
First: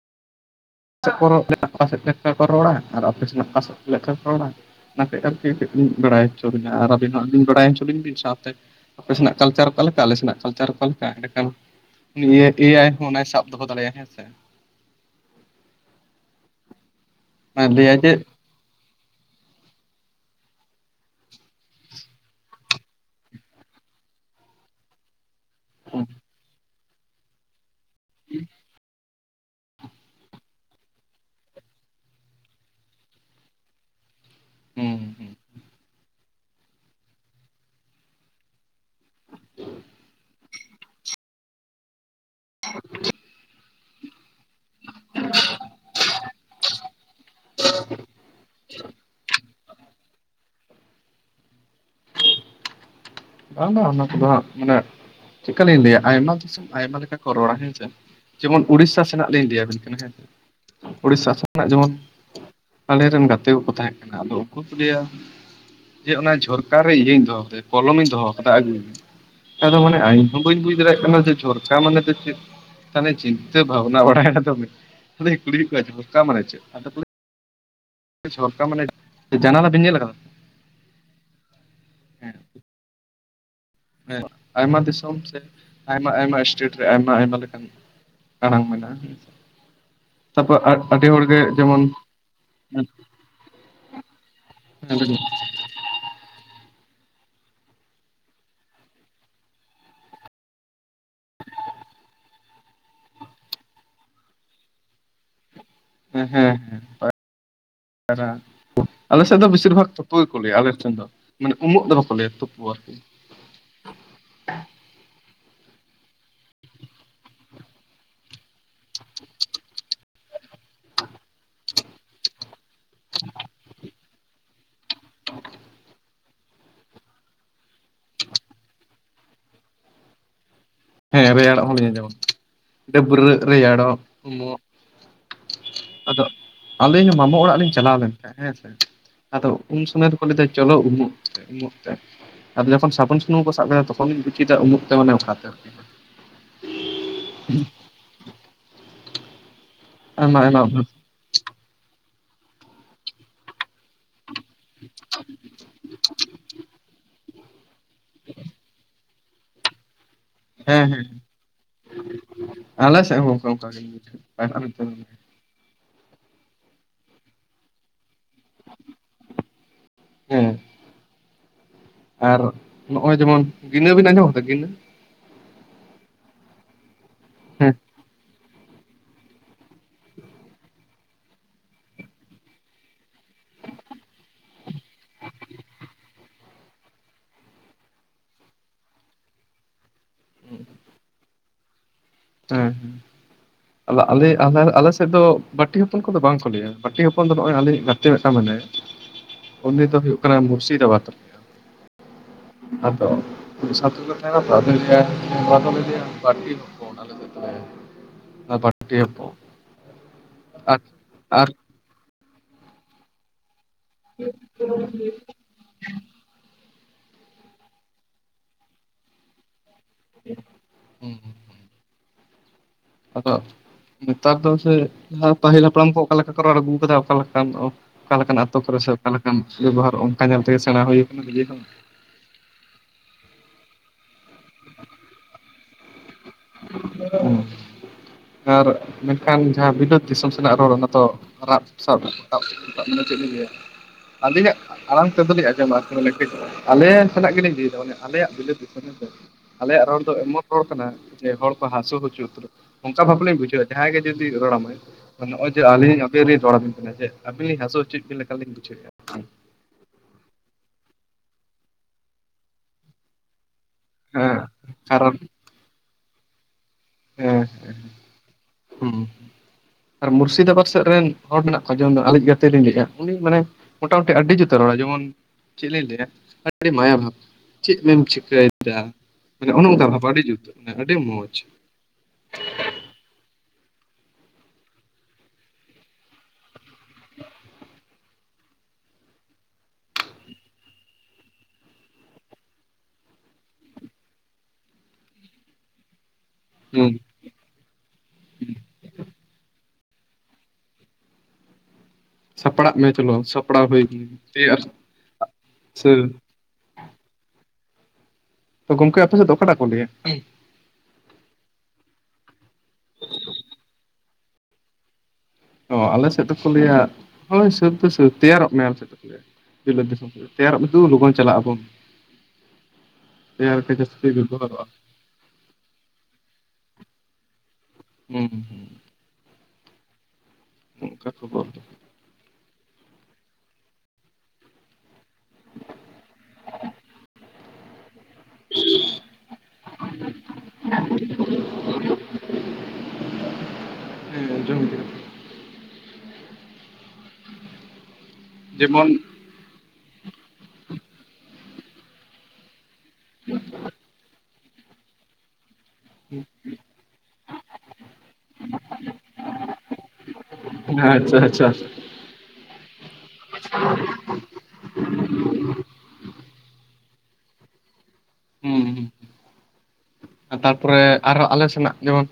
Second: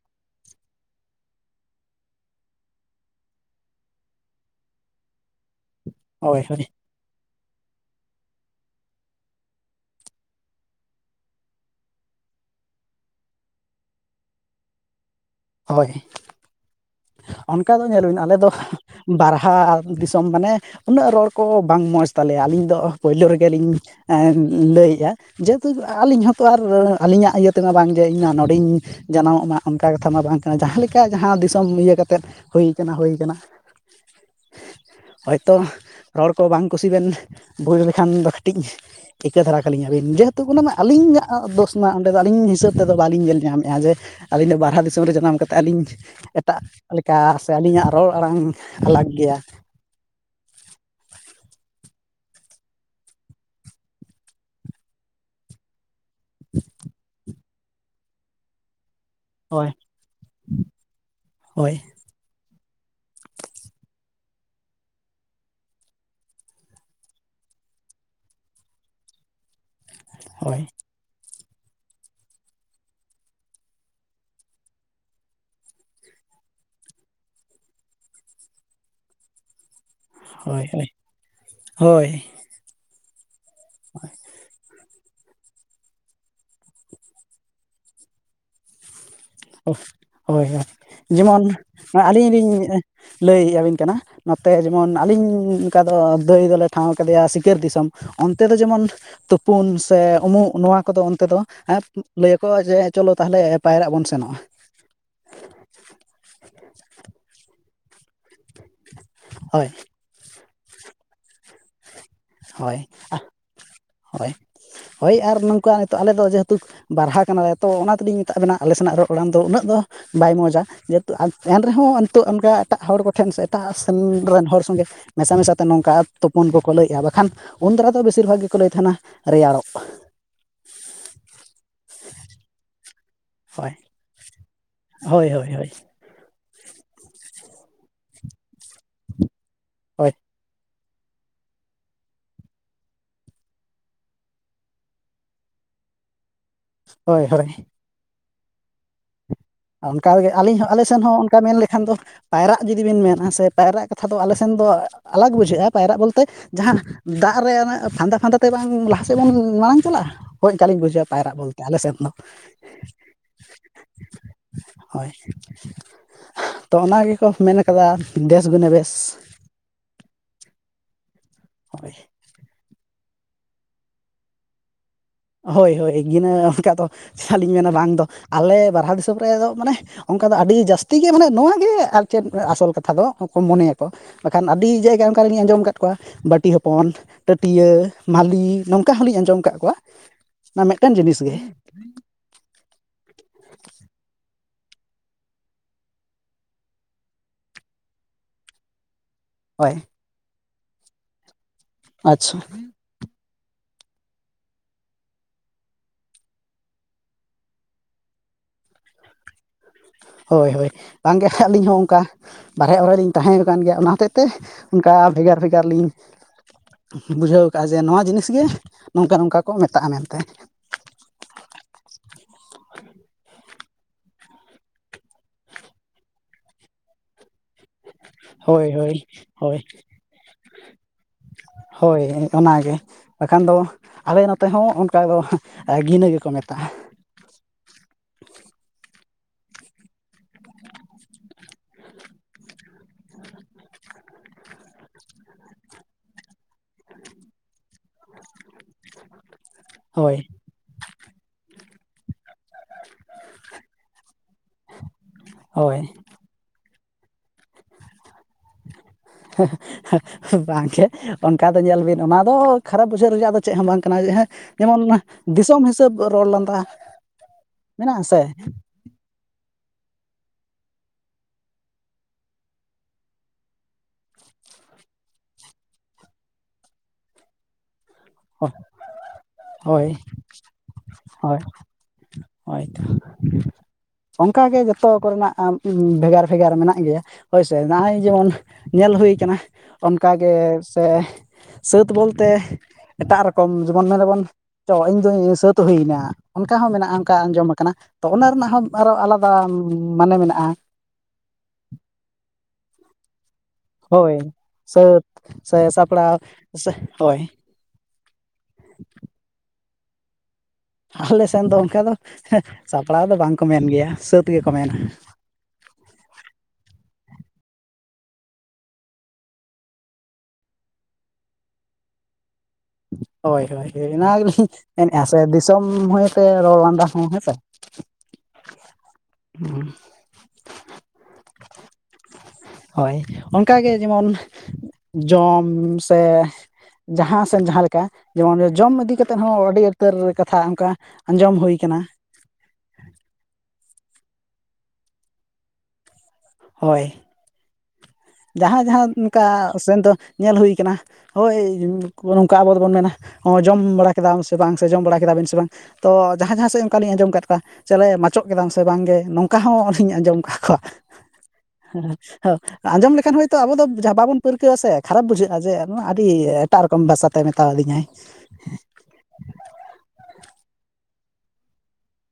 [unintelligible] ᱠᱚ ᱨᱚᱲᱟ ᱟᱨ ᱟᱯᱮ ᱥᱮᱫ ᱚᱠᱟ ᱥᱮᱫ ᱞᱮᱠᱟ ᱠᱚ ᱨᱚᱲᱟ ᱚᱱᱟ ᱛᱮ [unintelligible] ᱵᱟᱲᱟᱭ ᱦᱳᱭ ᱦᱚᱪᱚ ᱵᱤᱧᱟ ᱟᱨ ᱟᱵᱤᱱ ᱦᱚᱸ ᱟᱹᱞᱤᱧ ᱵᱟᱲᱟᱭ ᱦᱚᱪᱚ ᱞᱤᱧ ᱵᱤᱱ ᱥᱟᱶᱛᱮ ᱟᱯᱮ ᱥᱮᱱᱟᱜ ᱠᱟᱞᱪᱟᱨ ᱚᱠᱟ ᱞᱮᱠᱟ ᱟᱞᱮ ᱥᱮᱱᱟᱜ ᱠᱟᱞᱪᱟᱨ ᱚᱠᱟ ᱞᱮᱠᱟ ᱮᱸᱰᱮᱠᱷᱟᱱ ᱩᱱᱤ ᱮᱼᱟᱭ ᱦᱚᱸ ᱚᱱᱟᱭ ᱥᱟᱵ ᱫᱚᱦᱚ ᱫᱟᱲᱮᱭᱟᱜ ᱦᱮᱸ ᱥᱮ ᱦᱳᱭ ᱚᱱᱠᱟ ᱫᱚ ᱞᱟᱹᱭᱟ ᱧᱮᱞ ᱡᱮ ᱦᱩᱭ ᱮᱱᱟ ᱟᱞᱮ ᱫᱚ ᱵᱟᱨᱦᱟ ᱫᱤᱥᱚᱢ ᱢᱟᱱᱮ ᱩᱱᱟᱹᱜ ᱨᱚᱲ ᱠᱚ ᱵᱟᱝ ᱢᱚᱡᱽ ᱛᱟᱞᱮᱭᱟ ᱟᱹᱞᱤᱧ ᱫᱚ ᱯᱳᱭᱞᱳ ᱨᱮᱜᱮ ᱞᱤᱧ ᱮᱸ ᱞᱟᱹᱭᱮᱫᱼᱟ ᱡᱮ ᱦᱮᱛᱩ ᱦᱩᱸ ᱟᱹᱞᱤᱧ ᱦᱚᱸ ᱛᱚ ᱟᱨ ᱟᱹᱞᱤᱧᱟᱜ ᱤᱭᱟᱹ ᱛᱮᱢᱟ ᱵᱟᱝ ᱜᱮ ᱤᱧᱢᱟ ᱱᱚᱰᱮᱧ ᱡᱟᱱᱟᱢᱚᱜ ᱢᱟ ᱚᱱᱠᱟ ᱠᱟᱛᱷᱟ ᱢᱟ ᱵᱟᱝ ᱠᱟᱱᱟ ᱡᱟᱦᱟᱸ ᱞᱮᱠᱟ ᱡᱟᱦᱟᱸ ᱫᱤᱥᱚᱢ ᱤᱭᱟᱹ ᱠᱟᱛᱮᱫ ᱦᱩᱭ ᱠᱟᱱᱟ ᱦᱩᱭ ᱠᱟᱱᱟ ᱦᱩᱸ ᱦᱳᱭᱛᱳ ᱨᱚᱲ ᱠᱚ ᱵᱟᱝ ᱠᱩᱥᱤ ᱵᱮᱱ ᱵᱩᱡᱽ ᱞᱮᱠᱷᱟᱱ ᱫᱚ ᱠᱟᱹᱴᱤᱡ ᱤᱠᱟᱹ ᱫᱷᱟᱨᱟ ᱠᱟᱞᱤᱧᱟ ᱵᱤᱱ ᱡᱮ ᱦᱮᱛᱩ ᱚᱱᱟ ᱢᱟ ᱟᱹᱞᱤᱧᱟᱜ ᱫᱳᱥ ᱤᱧᱡᱟ ᱚᱸᱰᱮ ᱫᱚ ᱟᱹᱞᱤᱧ ᱦᱤᱥᱟᱹ ᱛᱮᱫᱚ ᱵᱟᱞᱤᱧ ᱧᱮᱞ ᱧᱟᱢᱮᱫᱼᱟ ᱡᱮ ᱟᱹᱞᱤᱧ ᱫᱚ ᱵᱟᱨᱦᱟ ᱫᱤᱥᱚ ᱡᱟᱱᱟᱢ ᱠᱟᱛᱮ ᱟᱹᱞᱤᱧ ᱮᱴᱟᱜ ᱞᱮᱠᱟ ᱥᱮ ᱟᱹᱞᱤᱧᱟᱜ ᱨᱚᱲ ᱟᱲᱟᱝ ᱟᱞᱟᱜᱽ ᱜᱮᱭᱟ ᱵᱟᱝ ᱵᱟᱝ ᱚᱱᱟ ᱠᱚᱫᱚ ᱦᱟᱸᱜ ᱢᱟᱱᱮ ᱪᱮᱠᱟ ᱞᱤᱧ ᱞᱟᱹᱭᱟ ᱟᱭᱢᱟ ᱫᱤᱥᱚᱢ ᱟᱭᱢᱟ ᱞᱮᱠᱟ ᱠᱚ ᱨᱚᱲᱟ ᱦᱮᱸᱪᱮ ᱡᱮᱢᱚᱱ ᱩᱲᱤᱥᱥᱟ ᱥᱮᱱᱟᱜ ᱞᱤᱧ ᱞᱟᱹᱭ ᱦᱳᱭ ᱟᱹᱵᱤᱱ ᱠᱟᱱᱟ ᱦᱮᱸ ᱩᱲᱤᱥᱥᱟ ᱥᱮᱱᱟᱜ ᱦᱳᱭ ᱡᱮᱢᱚᱱ ᱟᱞᱮᱨᱮ ᱨᱮᱱ ᱜᱟᱛᱮ ᱠᱚᱠᱚ ᱛᱟᱦᱮᱸ ᱠᱟᱱᱟ ᱟᱫᱚ ᱩᱱᱠᱩ ᱠᱚ ᱞᱟᱹᱭᱟ ᱡᱮ ᱚᱱᱟ ᱡᱷᱚᱨᱠᱟᱨ ᱨᱮ ᱤᱭᱟᱹᱧ ᱫᱚᱦᱚ [unintelligible] ᱠᱚᱞᱚᱢᱤᱧ ᱫᱚᱦᱚ [unintelligible] ᱟᱹᱜᱩᱭ [unintelligible] ᱢᱟᱱᱮ ᱤᱧᱦᱚᱸ ᱵᱟᱹᱧ ᱦᱳᱭ ᱵᱩᱡᱽ ᱫᱟᱲᱮᱭᱟᱜ ᱠᱟᱱᱟ ᱡᱮ ᱡᱚᱨᱠᱟ ᱢᱟᱱᱮ ᱫᱚ ᱪᱮᱫ ᱛᱟᱦᱚᱞᱮ ᱪᱤᱱᱛᱟᱹ ᱵᱷᱟᱵᱱᱟ ᱵᱟᱲᱟᱭᱮᱱᱟ ᱫᱚ [unintelligible] ᱠᱩᱲᱤᱭᱮᱫ ᱠᱚᱣᱟ ᱡᱷᱨᱠᱟ ᱢᱟᱱᱮ ᱪᱮᱫ ᱟᱫᱚᱠᱚ ᱞᱟᱸᱭᱟ ᱡᱷᱟᱨᱠᱟ ᱢᱟᱱᱮ ᱡᱟᱱᱟᱞᱟ ᱵᱤᱱ ᱧᱮᱞ ᱟᱠᱟᱫᱻᱟ ᱦᱳᱭ ᱦᱳᱭ ᱦᱻᱳᱭ ᱦᱮᱸ ᱦᱮᱸ ᱟᱭᱢᱟ ᱫᱤᱥᱚᱢ ᱥᱮᱫ ᱟᱭᱢᱟ ᱟᱭᱢᱟ ᱤᱥᱴᱮᱴ ᱨᱮ ᱟᱭᱢᱟ ᱟᱭᱢᱟ ᱞᱮᱠᱟᱱ ᱟᱲᱟᱝ ᱢᱮᱱᱟᱜᱼᱟ [unintelligible] ᱦᱳᱭ ᱛᱟᱯᱚᱨ ᱦᱳᱭ ᱟᱹᱰᱤ ᱦᱚᱲᱜᱮ ᱡᱮᱢᱚᱱ ᱟᱹᱞᱤᱧ ᱞᱤᱧ ᱞᱟᱹᱭᱮᱫ ᱟᱹᱵᱤᱱ ᱠᱟᱱᱟ ᱱᱚᱛᱮ ᱡᱮᱢᱚᱱ ᱟᱹᱞᱤᱧ ᱚᱱᱠᱟ ᱫᱚ ᱫᱟᱹᱭ ᱫᱚᱞᱮ ᱴᱷᱟᱶ ᱠᱟᱫᱮᱭᱟ ᱥᱤᱠᱟᱹᱨ ᱫᱤᱥᱚᱢ ᱚᱱᱛᱮ ᱫᱚ ᱡᱮᱢᱚᱱ ᱛᱩᱯᱩᱱ ᱥᱮ ᱩᱢᱩᱜ ᱱᱚᱣᱟ ᱠᱚᱫᱚ ᱚᱱᱛᱮ ᱫᱚ ᱞᱟᱹᱭᱟᱠᱩ ᱡᱮ ᱪᱚᱞᱚ ᱛᱟᱦᱚᱞᱮ ᱯᱟᱭᱨᱟᱜ ᱵᱚᱱ ᱜᱟᱱᱚᱜᱼᱟ ᱦᱮᱸ ᱦᱮᱸ [inaudible] ᱟᱞᱮ ᱥᱮᱫ ᱫᱚ ᱦᱳᱭ ᱵᱮᱥᱤᱨ ᱵᱷᱟᱜᱽ ᱛᱚ ᱩᱱᱠᱩ ᱜᱮᱠᱚ ᱞᱮᱭᱟ ᱟᱞᱮ ᱥᱮᱱ ᱫᱚ ᱢᱟᱱᱮ ᱩᱢᱩᱜ ᱫᱚᱠᱚ ᱠᱚ ᱞᱮᱭᱟ ᱦᱳᱭ ᱟ ᱦᱳᱭ ᱦᱳᱭ ᱟᱨ ᱱᱚᱝᱠᱟ ᱱᱤᱛᱚᱜ ᱟᱞᱮᱫ ᱫᱚ ᱡᱮ ᱦᱮᱛᱩ ᱵᱟᱨᱦᱟ ᱠᱟᱱᱟᱞᱮ ᱛᱚ ᱚᱱᱟ ᱛᱮᱞᱤᱧ ᱢᱮᱛᱟᱜ ᱵᱮᱱᱟ ᱟᱞᱮ ᱥᱮᱱᱟᱜ ᱨᱚᱜ ᱚᱲᱟᱱ ᱫᱚ ᱩᱱᱟᱹᱜ ᱫᱚ ᱵᱟᱭ ᱢᱚᱡᱟ ᱡᱮᱦᱮᱛᱩ ᱮᱱ ᱨᱮᱦᱚᱸ ᱱᱤᱛᱚᱜ ᱚᱱᱠᱟ ᱮᱴᱟᱜ ᱦᱚᱲ ᱠᱚᱴᱷᱮᱱ ᱥᱮ ᱮᱴᱟᱜ ᱥᱮᱱ ᱨᱮᱱ ᱦᱚᱲ ᱥᱚᱸᱜᱮ ᱢᱮᱥᱟ ᱢᱮᱥᱟᱛᱮ ᱱᱚᱝᱠᱟ ᱛᱩᱯᱩᱱ ᱠᱚᱠᱚ ᱞᱟᱹᱭᱮᱫᱼᱟ ᱵᱟᱠᱷᱟᱱ ᱩᱱ ᱫᱷᱟᱨᱟ ᱫᱚ ᱵᱮᱥᱤᱨ ᱵᱷᱟᱜᱽ ᱜᱮᱠᱚ ᱞᱟᱹᱭ ᱛᱟᱦᱮᱱᱟ ᱨᱮᱭᱟᱲᱚᱜ ᱦᱮᱸ ᱨᱮᱭᱟᱲᱚᱜ ᱦᱚᱸᱞᱤᱧ ᱟᱸᱡᱚᱢᱟ ᱰᱟᱹᱵᱽᱨᱟᱹᱜ ᱨᱮᱭᱟᱲᱚᱜ ᱩᱢᱚᱜ ᱦᱳᱭ ᱦᱳᱭ ᱦᱳᱭ ᱟᱫᱚ ᱟᱹᱞᱤᱧ ᱦᱚᱸ ᱢᱟᱢᱚ ᱚᱲᱟᱜ ᱞᱤᱧ ᱪᱟᱞᱟᱣ ᱞᱮᱱ ᱛᱟᱦᱮᱸᱱ ᱦᱮᱸ ᱥᱮ ᱟᱫᱚ ᱩᱢ ᱥᱚᱢᱚᱭ ᱦᱳᱭ ᱫᱚ ᱠᱚ ᱞᱟᱭᱫᱟ ᱪᱚᱞᱚ ᱩᱢᱩᱜ ᱩᱢᱩᱜ ᱛᱮ ᱟᱫᱚ ᱡᱚᱠᱷᱚᱱ ᱥᱟᱵᱩᱱ ᱥᱩᱱᱩᱢ ᱠᱚ ᱥᱟᱵ ᱠᱮᱫᱟ ᱛᱚᱠᱷᱚᱱ ᱜᱤᱧ ᱵᱩᱡ ᱠᱮᱫᱟ ᱩᱢᱩᱜ ᱛᱮ ᱢᱟᱱᱮ ᱚᱠᱟᱛᱮ [inaudible] ᱦᱳᱭ ᱦᱳᱭ ᱚᱱᱠᱟ ᱜᱮ ᱟᱭᱢᱟ ᱟᱹᱞᱤᱧ ᱟᱭᱢᱟ ᱦᱚᱸ ᱟᱞᱮ ᱥᱮᱱ ᱦᱚᱸ ᱚᱱᱠᱟ ᱢᱮᱱ ᱞᱮᱠᱷᱟᱱ ᱫᱚ ᱯᱟᱭᱨᱟᱜ ᱡᱩᱫᱤ ᱵᱮᱱ ᱢᱮᱱᱟ ᱥᱮ ᱯᱟᱭᱨᱟᱜ ᱠᱟᱛᱷᱟ ᱫᱚ ᱟᱞᱮ [unintelligible] ᱟᱞᱮ ᱥᱮᱱ ᱫᱚ ᱟᱞᱟᱜᱽ ᱵᱩᱡᱷᱟᱹᱜᱼᱟ ᱯᱟᱭᱨᱟᱜ ᱵᱚᱞᱛᱮ ᱡᱟᱦᱟᱸ ᱫᱟᱜ ᱨᱮ [unintelligible] ᱯᱷᱟᱸᱫᱟ ᱯᱷᱟᱸᱫᱟ ᱛᱮ ᱵᱟᱝ ᱞᱟᱦᱟ [unintelligible] ᱦᱮᱸ ᱡᱮᱢᱚᱱ ᱢᱟᱲᱟᱝ ᱪᱟᱞᱟᱜᱼᱟ ᱦᱳᱭ ᱚᱱᱠᱟ ᱞᱤᱧ ᱦᱮᱸ ᱵᱩᱡᱟ ᱯᱟᱭᱨᱟᱜ ᱵᱚᱱ ᱢᱮᱛᱟᱜᱻᱟ ᱟᱞᱮ ᱥᱮᱫ ᱫᱚ ᱟᱯᱮᱥᱮᱫ ᱦᱚᱸ ᱚᱝᱠᱟ [unintelligible] [unintelligible] ᱦᱳᱭ ᱛᱚ ᱚᱱᱟ ᱜᱮᱠᱚ ᱢᱮᱱ ᱟᱠᱟᱫᱟ ᱫᱮᱥ ᱜᱩᱱᱟᱹ ᱵᱮᱥ ᱦᱮᱸ ᱦᱳᱭ ᱟᱨ ᱱᱚᱜᱼᱚᱭ ᱡᱮᱢᱚᱱ ᱜᱤᱱᱟᱹ ᱵᱤᱱ ᱟᱸᱡᱚᱢ ᱟᱠᱟᱫᱟ ᱜᱤᱱᱟᱹ ᱦᱳᱭ ᱦᱳᱭ ᱤᱜᱱᱟᱹ ᱚᱱᱠᱟ ᱫᱚ ᱪᱮᱫᱟᱜ ᱞᱤᱧ ᱢᱮᱱᱟ ᱦᱮᱸ ᱵᱟᱝ ᱫᱚ ᱟᱞᱮ ᱵᱟᱨᱦᱟ ᱫᱤᱥᱚᱢ ᱨᱮᱫᱚ ᱢᱟᱱᱮ ᱚᱱᱠᱟ ᱫᱚ ᱟᱹᱰᱤ ᱡᱟᱹᱥᱛᱤᱜᱮ ᱢᱟᱱᱮ ᱱᱚᱣᱟᱜᱮ ᱟᱨ ᱪᱮᱫ ᱟᱥᱚᱞ ᱠᱟᱛᱷᱟ ᱫᱚ ᱠᱚ ᱢᱚᱱᱮᱭᱟᱠᱚ᱾ ᱵᱟᱠᱷᱟᱱ ᱟᱹᱰᱤ ᱡᱟᱭᱜᱟ ᱚᱱᱠᱟᱞᱤᱧ ᱟᱸᱡᱚᱢ ᱟᱠᱟᱫ ᱠᱚᱣᱟ ᱵᱟᱹᱴᱤ ᱦᱚᱯᱚᱱ ᱯᱟᱹᱴᱟᱹᱭᱟᱹ ᱢᱟᱹᱞᱤ ᱱᱚᱝᱠᱟ ᱦᱚᱞᱤᱧ ᱟᱸᱡᱚᱢ ᱟᱠᱟᱫ ᱠᱚᱣᱟ ᱚᱱᱟ ᱢᱤᱫᱴᱟᱱ ᱡᱤᱱᱤᱥ ᱜᱮ ᱦᱮᱸ [unintelligible] ᱟ ᱟᱞᱮ ᱟᱞᱮ ᱥᱮᱫ ᱫᱚ ᱵᱟᱹᱴᱤ ᱦᱚᱯᱚᱱ ᱠᱚᱫᱚ ᱵᱟᱝ ᱠᱚ ᱞᱟᱹᱭᱟ ᱵᱟᱹᱴᱤ ᱦᱚᱯᱚᱱ ᱫᱚ ᱱᱚᱜᱼᱚᱭ ᱟᱞᱮ ᱜᱟᱛᱮ ᱢᱤᱫᱴᱟᱝ ᱢᱮᱱᱟᱭᱟ᱾ ᱦᱳᱭ ᱩᱱᱤ ᱫᱚ ᱦᱩᱭᱩᱜ ᱠᱟᱱᱟ ᱢᱩᱨᱥᱤᱫᱟᱵᱟᱫᱽ ᱟᱪᱪᱷᱟ ᱟᱫᱚ ᱥᱟ [unintelligible] ᱫᱚ ᱵᱟᱴᱤ ᱦᱚᱯᱚᱱ ᱟᱯᱟᱴᱮᱭᱟᱯᱚ ᱦᱳᱭ ᱦᱳᱭ ᱵᱟᱝᱜᱮ ᱟᱹᱞᱤᱧ ᱦᱚᱸ ᱚᱱᱠᱟ ᱵᱟᱨᱦᱮ ᱚᱨᱮ ᱞᱤᱧ ᱛᱟᱦᱮᱸᱠᱟᱱ ᱜᱮᱭᱟ ᱚᱱᱟᱛᱮ ᱛᱮ ᱚᱱᱠᱟ ᱵᱷᱮᱜᱟᱨ ᱵᱷᱮᱜᱟᱨ ᱞᱤᱧ ᱵᱩᱡᱷᱟᱹᱣ ᱠᱟᱜᱼᱟ ᱡᱮ ᱱᱚᱣᱟ ᱡᱤᱱᱤᱥ ᱜᱮ ᱱᱚᱝᱠᱟ ᱱᱚᱝᱠᱟ ᱠᱚ ᱢᱮᱛᱟᱜᱼᱟ ᱢᱮᱱᱛᱮ᱾ ᱦᱮᱸ ᱦᱸ ᱦᱮᱸ ᱟᱫᱚ ᱱᱮᱛᱟᱨ ᱫᱚ ᱥᱮ ᱯᱟᱹᱦᱤᱞ ᱦᱟᱯᱲᱟᱢ ᱠᱚ ᱚᱠᱟ ᱞᱮᱠᱟ ᱠᱚ ᱨᱚᱲ ᱟᱹᱜᱩ ᱟᱠᱟᱫᱟ ᱚᱠᱟ ᱞᱮᱠᱟ ᱠᱟᱱ ᱚᱠᱟ ᱞᱮᱠᱟᱱ ᱟᱛᱳ ᱦᱳᱭ ᱠᱚᱨᱮ ᱥᱮ ᱦᱳᱭ ᱚᱠᱟᱞ ᱞᱮᱠᱟᱱ ᱦᱳᱭ ᱵᱮᱵᱚᱦᱟᱨ ᱚᱱᱠᱟ ᱧᱮᱞ ᱛᱮᱜᱮ ᱥᱮᱬᱟ ᱦᱩᱭ ᱠᱟᱱᱟ ᱱᱤᱡᱮ ᱦᱚ ᱦᱳᱭ ᱚᱱᱟᱜᱮ ᱵᱟᱠᱷᱟᱱ ᱫᱚ ᱟᱞᱮ ᱱᱚᱛᱮ ᱦᱚᱸ ᱚᱱᱠᱟ ᱫᱚ ᱜᱤᱱᱟᱹ ᱜᱮᱠᱚ ᱢᱮᱛᱟᱜᱼᱟ ᱟᱨ ᱢᱮᱱᱠᱷᱟᱱ ᱡᱟᱦᱟᱸ ᱵᱤᱞᱟᱹᱛ ᱫᱤᱥᱚᱢ ᱥᱮᱱᱟᱜ ᱨᱚᱲ ᱚᱱᱟ ᱫᱚ ᱨᱟᱯ ᱥᱟᱵ [unintelligible] ᱪᱮᱫ ᱵᱮᱱ ᱞᱟᱹᱭᱟ ᱟᱹᱞᱤᱧᱟᱜ ᱟᱲᱟᱝ ᱛᱮᱫᱚᱞᱤᱧ ᱟᱸᱡᱚᱢᱟ ᱥᱟᱞᱟᱜ [unintelligible] ᱜᱮᱞᱤᱧ ᱤᱫᱤᱭᱮᱫᱟ [unintelligible] ᱢᱟᱱᱮ ᱟᱞᱮᱭᱟᱜ ᱵᱤᱞᱟᱹᱛ ᱫᱤᱥᱚᱢ ᱦᱮ ᱥᱮ ᱟᱞᱮᱭᱟᱜ ᱨᱚᱲ ᱫᱚ ᱦᱳᱭ ᱮᱢᱚᱱ ᱨᱚᱲ ᱠᱟᱱᱟ ᱡᱮ ᱦᱚᱲ ᱠᱚ ᱦᱟᱹᱥᱩ ᱦᱚᱪᱩ ᱩᱛᱟᱹᱨ ᱚᱱᱠᱟ ᱵᱷᱟᱵᱤ ᱞᱤᱧ ᱵᱩᱡᱷᱟᱹᱣᱮᱜ ᱡᱟᱦᱟᱸᱭ ᱜᱮ ᱡᱩᱫᱤ ᱨᱚᱲ ᱟᱢᱟᱭ ᱱᱚᱜᱼᱚᱭ ᱡᱮ ᱦᱳᱭ ᱟᱹᱞᱤᱧ ᱟᱹᱞᱤᱧ ᱨᱚᱲᱟᱵᱤᱱ ᱠᱟᱱᱟ ᱡᱮ ᱟᱹᱵᱤᱱ ᱞᱤᱧ ᱦᱟᱹᱥᱩ ᱦᱚᱪᱚᱮᱫ ᱵᱤᱱ ᱞᱮᱠᱟᱞᱤᱧ ᱵᱩᱡᱷᱟᱹᱮᱫᱼᱟ ᱵᱟᱝ ᱜᱮ ᱚᱱᱠᱟ ᱫᱚ ᱧᱮᱞ ᱵᱤᱱ ᱚᱱᱟ ᱫᱚ ᱠᱷᱟᱨᱟᱯ ᱵᱚᱪᱷᱟᱹ ᱨᱮᱭᱟᱜ ᱫᱚ ᱪᱮᱫ ᱦᱚᱸ ᱵᱟᱝ ᱠᱟᱱᱟ ᱦᱮᱸ ᱡᱮᱢᱚᱱ ᱠᱟᱨᱚᱱ ᱫᱤᱥᱚᱢ ᱦᱤᱥᱟᱹᱵ ᱨᱚᱲ ᱞᱟᱸᱫᱟ ᱢᱮᱱᱟᱜ ᱟᱥᱮ ᱦᱮᱸ ᱟᱨ ᱢᱩᱨᱥᱤᱫᱟᱵᱟᱫ ᱥᱮᱫ ᱨᱤᱱ ᱦᱚᱲ ᱢᱮᱱᱟᱜ ᱠᱚᱣᱟ [inaudible] ᱡᱮᱢ ᱫᱚ ᱟᱹᱞᱤᱡ ᱜᱟᱛᱮ ᱞᱤᱧ ᱞᱟᱹᱭᱼᱟ ᱩᱱᱤ ᱢᱟᱱᱮ ᱢᱚᱴᱟᱢᱩᱴᱤ ᱟᱹᱰᱤ ᱡᱩᱛᱚ ᱨᱚᱲᱟ ᱡᱮᱢᱚᱱ ᱪᱮᱫ ᱞᱤᱧ ᱞᱟᱹᱭᱟ ᱟᱹᱰᱤ ᱢᱟᱭᱟ ᱵᱷᱟᱵᱽ ᱪᱮᱫ ᱮᱢ ᱪᱮᱫ ᱦᱳᱭ ᱪᱭᱟ ᱢᱟᱱᱮ ᱚᱱᱮ ᱚᱱᱠᱟ ᱦᱳᱭ ᱵᱷᱟ ᱟᱹᱰᱤ ᱡᱩᱫ ᱢᱟᱱᱮ ᱟᱹᱰᱤ ᱢᱚᱸᱡᱽ ᱦᱚᱭᱛᱚ᱾ ᱚᱱᱠᱟᱜᱮ ᱡᱚᱛᱚ ᱠᱚᱨᱮᱱᱟᱜ ᱵᱷᱮᱜᱟᱨ ᱵᱷᱮᱜᱟᱨ ᱢᱮᱱᱟᱜ ᱜᱮᱭᱟ ᱦᱳᱭᱥᱮ ᱱᱚᱜᱼᱚᱭ ᱡᱮᱢᱚᱱ ᱧᱮᱞ ᱦᱩᱭ ᱠᱟᱱᱟ ᱚᱱᱠᱟᱜᱮ ᱥᱮ ᱥᱟᱹᱛ ᱵᱚᱞᱛᱮ ᱮᱴᱟᱜ ᱨᱚᱠᱚᱢ ᱡᱮᱢᱚᱱ ᱢᱮᱱᱫᱟᱵᱚᱱ ᱪᱚ ᱤᱧᱫᱚᱧ ᱥᱟᱹᱛ ᱦᱩᱭᱮᱱᱟ ᱚᱱᱠᱟ ᱦᱚᱸ ᱦᱩᱸ ᱢᱮᱱᱟᱜᱼᱟ ᱚᱱᱠᱟ ᱟᱸᱡᱚᱢ ᱟᱠᱟᱱᱟ ᱛᱚ ᱚᱱᱟ ᱨᱮᱱᱟᱜ ᱦᱚᱸ ᱟᱨᱚ ᱟᱞᱟᱫᱟ ᱢᱟᱱᱮ ᱢᱮᱱᱟᱜᱼᱟ ᱥᱟᱯᱲᱟᱜ ᱢᱮ ᱪᱚᱞᱚ ᱥᱟᱵ ᱦᱳᱭ ᱥᱟᱹᱛ ᱥᱮ ᱥᱟᱯᱲᱟᱣ ᱦᱳᱭ ᱛᱚ ᱜᱚᱝᱠᱮ ᱟᱯᱮ ᱥᱮᱫ ᱫᱚ ᱚᱠᱟᱴᱟᱜ ᱠᱚ ᱞᱟᱹᱭᱟ ᱟᱞᱮ ᱥᱮᱱ ᱫᱚ ᱚᱱᱠᱟ ᱫᱚ ᱥᱟᱯᱲᱟᱣ ᱫᱚ ᱵᱟᱝᱠᱚ ᱢᱮᱱ ᱜᱮᱭᱟ ᱥᱟᱹᱛ ᱜᱮᱠᱚ ᱢᱮᱱᱟ᱾ ᱚ ᱟᱞᱮ ᱥᱮᱫ ᱫᱚᱠᱚ ᱞᱟᱹᱭᱟ ᱦᱳᱭ ᱥᱟᱹᱛ ᱫᱚ ᱥᱟᱹᱛ ᱛᱮᱭᱟᱨᱚᱜ ᱢᱮ ᱟᱞᱮ ᱥᱮᱫ ᱫᱚᱠᱚ ᱞᱟᱹᱭᱟ ᱵᱤᱞᱟᱹᱛ ᱫᱤᱥᱚᱢ ᱛᱮᱭᱟᱨᱚᱜᱩ ᱞᱚᱜᱚᱱ ᱪᱟᱞᱟᱜ ᱟᱵᱚᱱ ᱦᱳᱭ ᱛᱮᱭᱟᱨ ᱦᱳᱭ ᱜᱮ ᱦᱳᱭ ᱡᱟᱹᱥᱛᱤ ᱱᱟ᱾ ᱵᱮᱵᱚᱦᱟᱨᱚᱜᱼᱟ ᱦᱮᱸ ᱥᱮ ᱫᱤᱥᱚᱢ ᱦᱚᱭᱛᱮ ᱨᱚᱲ ᱞᱟᱸᱫᱟ ᱦᱚᱸ ᱦᱮᱸᱥᱮ ᱦᱩᱸ ᱦᱩᱸ ᱚᱱᱠᱟ ᱠᱷᱚᱵᱚᱨ ᱫᱟ ᱦᱳᱭ ᱚᱱᱠᱟᱜᱮ ᱡᱮᱢᱚᱱ ᱡᱚᱢ ᱥᱮ ᱡᱟᱦᱟᱸ [unintelligible] ᱡᱟᱦᱟᱸ ᱞᱮᱠᱟ ᱡᱮᱢᱚᱱ ᱡᱚᱢ ᱤᱫᱤ ᱠᱟᱛᱮᱫ ᱦᱚᱸ ᱟᱹᱰᱤ ᱩᱛᱟᱹᱨ ᱠᱟᱛᱷᱟ ᱚᱱᱠᱟ ᱟᱸᱡᱚᱢ ᱦᱩᱭ ᱟᱠᱟᱱᱟ ᱦᱩᱸ [unintelligible] ᱦᱳᱭ ᱡᱟᱦᱟᱸ ᱡᱟᱦᱟᱸ ᱡᱮᱢᱚᱱ ᱚᱱᱠᱟ ᱥᱮᱱ ᱫᱚ ᱧᱮᱞ ᱦᱩᱭ ᱠᱟᱱᱟ ᱦᱳᱭ ᱱᱚᱝᱠᱟ ᱟᱵᱚ ᱫᱚᱵᱚᱱ ᱢᱮᱱᱟ ᱦᱚᱸ ᱡᱚᱢ ᱵᱟᱲᱟ ᱠᱮᱫᱟᱢ ᱥᱮ ᱵᱟᱝ ᱥᱮ ᱡᱚᱢ ᱵᱟᱲᱟ ᱠᱮᱫᱟᱵᱤᱱ ᱥᱮ ᱵᱟᱝ ᱛᱚ ᱡᱟᱦᱟᱸ ᱡᱟᱦᱟᱸ ᱥᱮᱫ ᱚᱱᱠᱟ ᱞᱤᱧ ᱟᱸᱡᱚᱢ ᱠᱟᱜ ᱠᱚᱣᱟ ᱪᱮᱞᱮ ᱢᱟᱪᱚᱜ ᱠᱮᱫᱟᱢ ᱥᱮ ᱵᱟᱝᱜᱮ ᱱᱚᱝᱠᱟ ᱦᱚᱸ ᱟᱹᱞᱤᱧ ᱟᱸᱡᱚᱢ ᱟᱠᱟᱫ ᱠᱚᱣᱟ ᱟᱪᱪᱷᱟ ᱟᱪᱪᱷᱟ ᱦᱚᱸ ᱟᱸᱡᱚᱢ ᱞᱮᱠᱷᱟᱱ ᱦᱚᱭᱛᱳ ᱟᱵᱚ ᱫᱚ ᱵᱟᱵᱚᱱ ᱯᱟᱹᱨᱠᱟᱹ ᱟ ᱥᱮ ᱠᱷᱟᱨᱟᱯ ᱵᱩᱡᱷᱟᱹᱜᱼᱟ ᱡᱮ ᱟᱹᱰᱤ ᱮᱴᱟᱜ ᱨᱚᱠᱚᱢ ᱠᱚᱢ ᱵᱷᱟᱥᱟᱛᱮ ᱢᱮᱛᱟᱣ ᱟᱫᱤᱧᱟᱭ ᱦᱩᱸ ᱦᱩᱸ ᱟᱨ ᱛᱟᱨᱯᱚᱨᱮ ᱟᱨᱦᱚ ᱟᱞᱮ ᱥᱮᱱᱟᱜ ᱡᱮᱢᱚᱱ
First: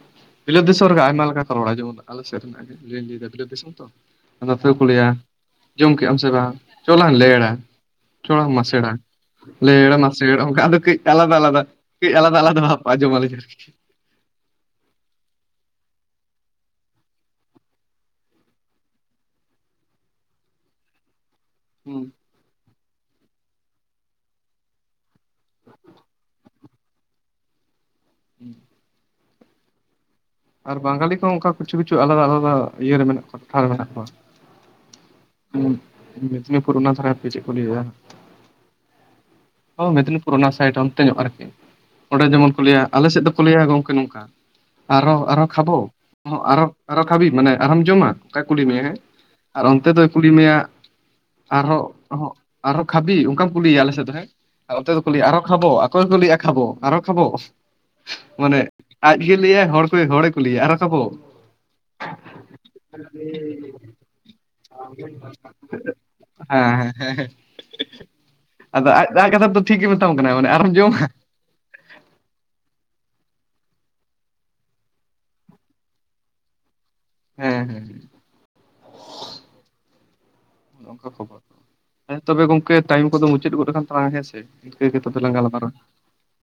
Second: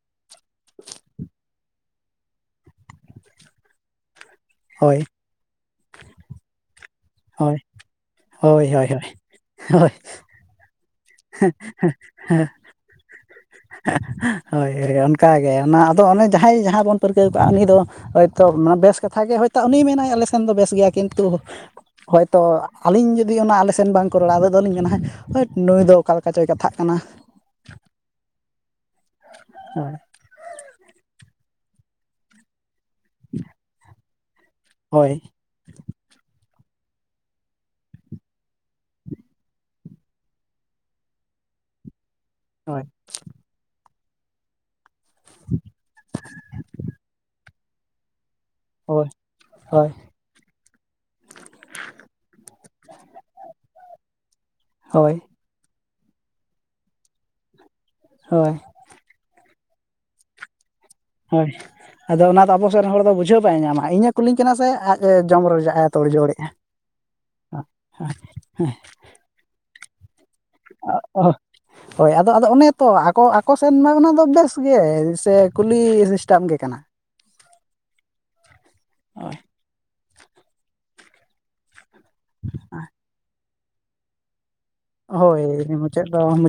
ᱵᱤᱞᱟᱹᱛ ᱫᱤᱥᱚᱢ ᱨᱮᱜᱮ ᱟᱭᱢᱟ ᱞᱮᱠᱟ ᱠᱚ ᱨᱚᱲᱟ ᱡᱮᱢᱚᱱ ᱟᱞᱮᱥᱮᱫ ᱨᱮᱱᱟᱜ ᱜᱮᱧ ᱞᱟᱹᱭᱮᱫᱟ ᱵᱤᱞᱟᱹᱛ ᱫᱤᱥᱚᱢ ᱛᱚ ᱟᱫᱚ ᱱᱚᱛᱮ ᱫᱚᱠᱚ ᱦᱳᱭ ᱞᱟᱹᱭᱟ ᱡᱚᱢ ᱠᱮᱫ ᱟᱢ ᱥᱮ ᱵᱟᱝ ᱪᱚᱞᱟᱝ ᱞᱮᱲᱟ ᱦᱳᱭ ᱪᱚᱞᱟᱝ ᱦᱳᱭ ᱦᱳᱭ ᱢᱟᱥᱮᱲᱟ ᱦᱳᱭ ᱞᱮᱲ ᱦᱳᱭ ᱢᱟᱥᱮᱲ ᱚᱱᱠᱟ ᱟᱫᱚ ᱠᱟᱹᱡ ᱟᱞᱟᱫᱟ ᱟᱞᱟᱫᱟ ᱠᱟᱹᱡ ᱟᱞᱟᱫᱟ ᱟᱞᱟᱫᱟ ᱵᱷᱟᱯ ᱟᱡᱚᱢᱟᱞᱤᱧ ᱟᱨᱠᱤ ᱦᱳᱭ ᱚᱱᱠᱟᱜᱮ ᱚᱱᱟ ᱟᱫᱚ ᱚᱱᱮ ᱡᱟᱸᱦᱟᱭ ᱡᱟᱸᱦᱟ ᱵᱚᱱ ᱯᱟᱹᱨᱠᱟᱹᱣ ᱠᱟᱜᱼᱟ ᱩᱱᱤ ᱫᱚ ᱦᱳᱭᱛᱳ ᱢᱟᱱᱮ ᱵᱮᱥ ᱠᱟᱛᱷᱟ ᱜᱮ ᱦᱳᱭᱛᱳ ᱩᱱᱤ ᱢᱮᱱᱟᱭ ᱟᱞᱮ ᱥᱮᱱ ᱫᱚ ᱵᱮᱥ ᱜᱮᱭᱟ ᱠᱤᱱᱛᱩ ᱦᱩᱸ ᱦᱚᱭᱛᱚ ᱟᱹᱞᱤᱧ ᱡᱩᱫᱤ ᱚᱱᱟ ᱟᱞᱮ ᱥᱮᱱ ᱵᱟᱝᱠᱚ ᱨᱚᱲᱟ ᱟᱞᱤᱧ ᱫᱚᱞᱤᱧ ᱢᱮᱱᱟ ᱦᱳᱴ ᱱᱩᱭ ᱫᱚ ᱚᱠᱟ ᱞᱮᱠᱟ ᱪᱚᱭ ᱠᱟᱛᱷᱟᱜ ᱠᱟᱱᱟ [inaudible] ᱦᱮᱸ ᱟᱨ ᱵᱟᱝᱜᱟᱞᱤ ᱠᱚ ᱦᱚᱸ ᱚᱱᱠᱟ ᱠᱤᱪᱷᱩ ᱠᱤᱪᱷᱩ ᱟᱞᱟᱫᱟ ᱟᱞᱟᱫᱟ ᱤᱭᱟᱹ ᱨᱮ ᱢᱮᱱᱟᱜ ᱠᱚᱣᱟ ᱴᱚᱴᱷᱟ ᱨᱮ ᱢᱮᱱᱟᱜ ᱠᱚᱣᱟ ᱦᱳᱭ ᱢᱮᱫᱽᱱᱤᱯᱩᱨ ᱚᱱᱟ ᱫᱷᱟᱨᱮ ᱦᱟᱯᱮ ᱪᱮᱫ ᱠᱚ ᱞᱟᱹᱭᱮᱫ ᱟ ᱦᱚᱸ ᱢᱮᱫᱽᱱᱤᱯᱩᱨ ᱚᱱᱟ ᱥᱟᱭᱤᱰ ᱚᱱᱛᱮ ᱧᱚᱜ ᱟᱨᱠᱤ ᱚᱸᱰᱮ ᱡᱮᱢᱚᱱ ᱠᱚ ᱞᱟᱹᱭᱟ ᱦᱳᱭ ᱟᱞᱮ ᱥᱮᱫ ᱫᱚᱠᱚ ᱞᱟᱹᱭᱟ ᱜᱚᱝᱠᱮ ᱱᱚᱝᱠᱟ ᱟᱨᱚ ᱟᱨᱚ ᱠᱷᱟᱵᱚ ᱟᱨᱚ ᱟᱨᱚ ᱠᱷᱟᱹᱵᱤ ᱢᱟᱱᱮ ᱟᱨᱦᱚᱢ ᱡᱚᱢᱟ ᱚᱱᱠᱟᱭ ᱠᱩᱞᱤ ᱢᱮᱭᱟ ᱦᱮᱸ ᱟᱨ ᱦᱳᱭ ᱚᱱᱛᱮ ᱫᱚ ᱠᱩᱞᱤ ᱢᱮᱭᱟ ᱟᱨᱦᱚ ᱟᱨᱦᱚ ᱟᱨᱚ ᱠᱷᱟᱵᱤ ᱚᱱᱠᱟᱢ ᱠᱩᱞᱤᱭᱮᱭᱟ ᱟᱞᱮ ᱥᱮᱫ ᱫᱚ ᱦᱮᱸ ᱟᱨ ᱚᱛᱮ ᱫᱚ ᱠᱚ ᱦᱳᱭ ᱞᱟᱹᱭᱟ ᱟᱨᱚ ᱠᱷᱟᱵᱚ ᱟᱠᱚ ᱜᱮᱠᱚ ᱞᱟᱹᱭᱟ ᱠᱷᱟᱵᱚ ᱟᱨᱚ ᱠᱷᱟᱵᱚ ᱦᱳᱭ ᱢᱟᱱᱮ ᱟᱡᱜᱮᱭ ᱞᱟᱹᱭᱟᱭ ᱦᱚᱲ ᱠᱚ ᱜᱮ ᱦᱚᱲᱮ ᱠᱩᱞᱤᱭ ᱭᱟ ᱞᱟᱹᱭᱟᱭ ᱟᱨᱚ ᱠᱷᱟᱵᱚ ᱦᱳᱭ ᱟᱫᱚ ᱚᱱᱟ ᱫᱚ ᱟᱵᱚ ᱥᱮᱫ ᱨᱮᱱ ᱦᱚᱲ ᱫᱚ ᱵᱩᱡᱷᱟᱹᱣ ᱵᱟᱭ ᱧᱟᱢᱟ ᱤᱧᱮ ᱠᱩᱞᱤᱧ ᱠᱟᱱᱟ ᱥᱮ ᱟᱡ ᱮ ᱡᱚᱢ ᱨᱚᱡᱟᱜ ᱮ ᱛᱳᱲ ᱡᱳᱲᱮᱜᱼᱟ ᱦᱮᱸ ᱦᱮᱸ ᱦᱮᱸ ᱦᱮᱸ [unintelligible] ᱟᱭᱟᱜ ᱠᱟᱛᱷᱟ ᱛᱮ ᱫᱚ ᱴᱷᱤᱠ ᱜᱮᱭ ᱢᱮᱛᱟᱢ ᱠᱟᱱᱟ ᱢᱟᱱᱮ ᱟᱨᱚᱢ ᱡᱚᱢᱟ ᱦᱳᱭ ᱟᱫᱚ ᱟᱫᱚ ᱚᱱᱮ ᱛᱚ ᱟᱠᱚ ᱟᱠᱚ ᱥᱮᱱ ᱢᱟ ᱚᱱᱟᱫᱚ ᱵᱮᱥᱜᱮ ᱥᱮ ᱠᱩᱞᱤ ᱥᱤᱥᱴᱮᱢ ᱜᱮ ᱠᱟᱱᱟ ᱦᱮᱸ ᱦᱳᱭ ᱚᱱᱠᱟ ᱠᱷᱚᱵᱚᱨ ᱦᱮᱸ ᱛᱚᱵᱮ ᱜᱚᱝᱠᱮ ᱴᱟᱭᱤᱢ ᱠᱚᱫᱚ ᱢᱩᱪᱟᱹᱫ ᱜᱚᱫ ᱠᱟᱱ ᱛᱟᱞᱟᱝ-ᱟ ᱦᱮᱸ ᱥᱮ ᱤᱱᱠᱟᱹ ᱜᱮ ᱛᱚᱵᱮ ᱞᱟᱝ ᱜᱟᱞᱢᱟᱨᱟᱣᱟ ᱦᱳᱭ ᱢᱩᱪᱟᱹᱫ ᱫᱚ ᱢᱩᱪᱟᱹᱫ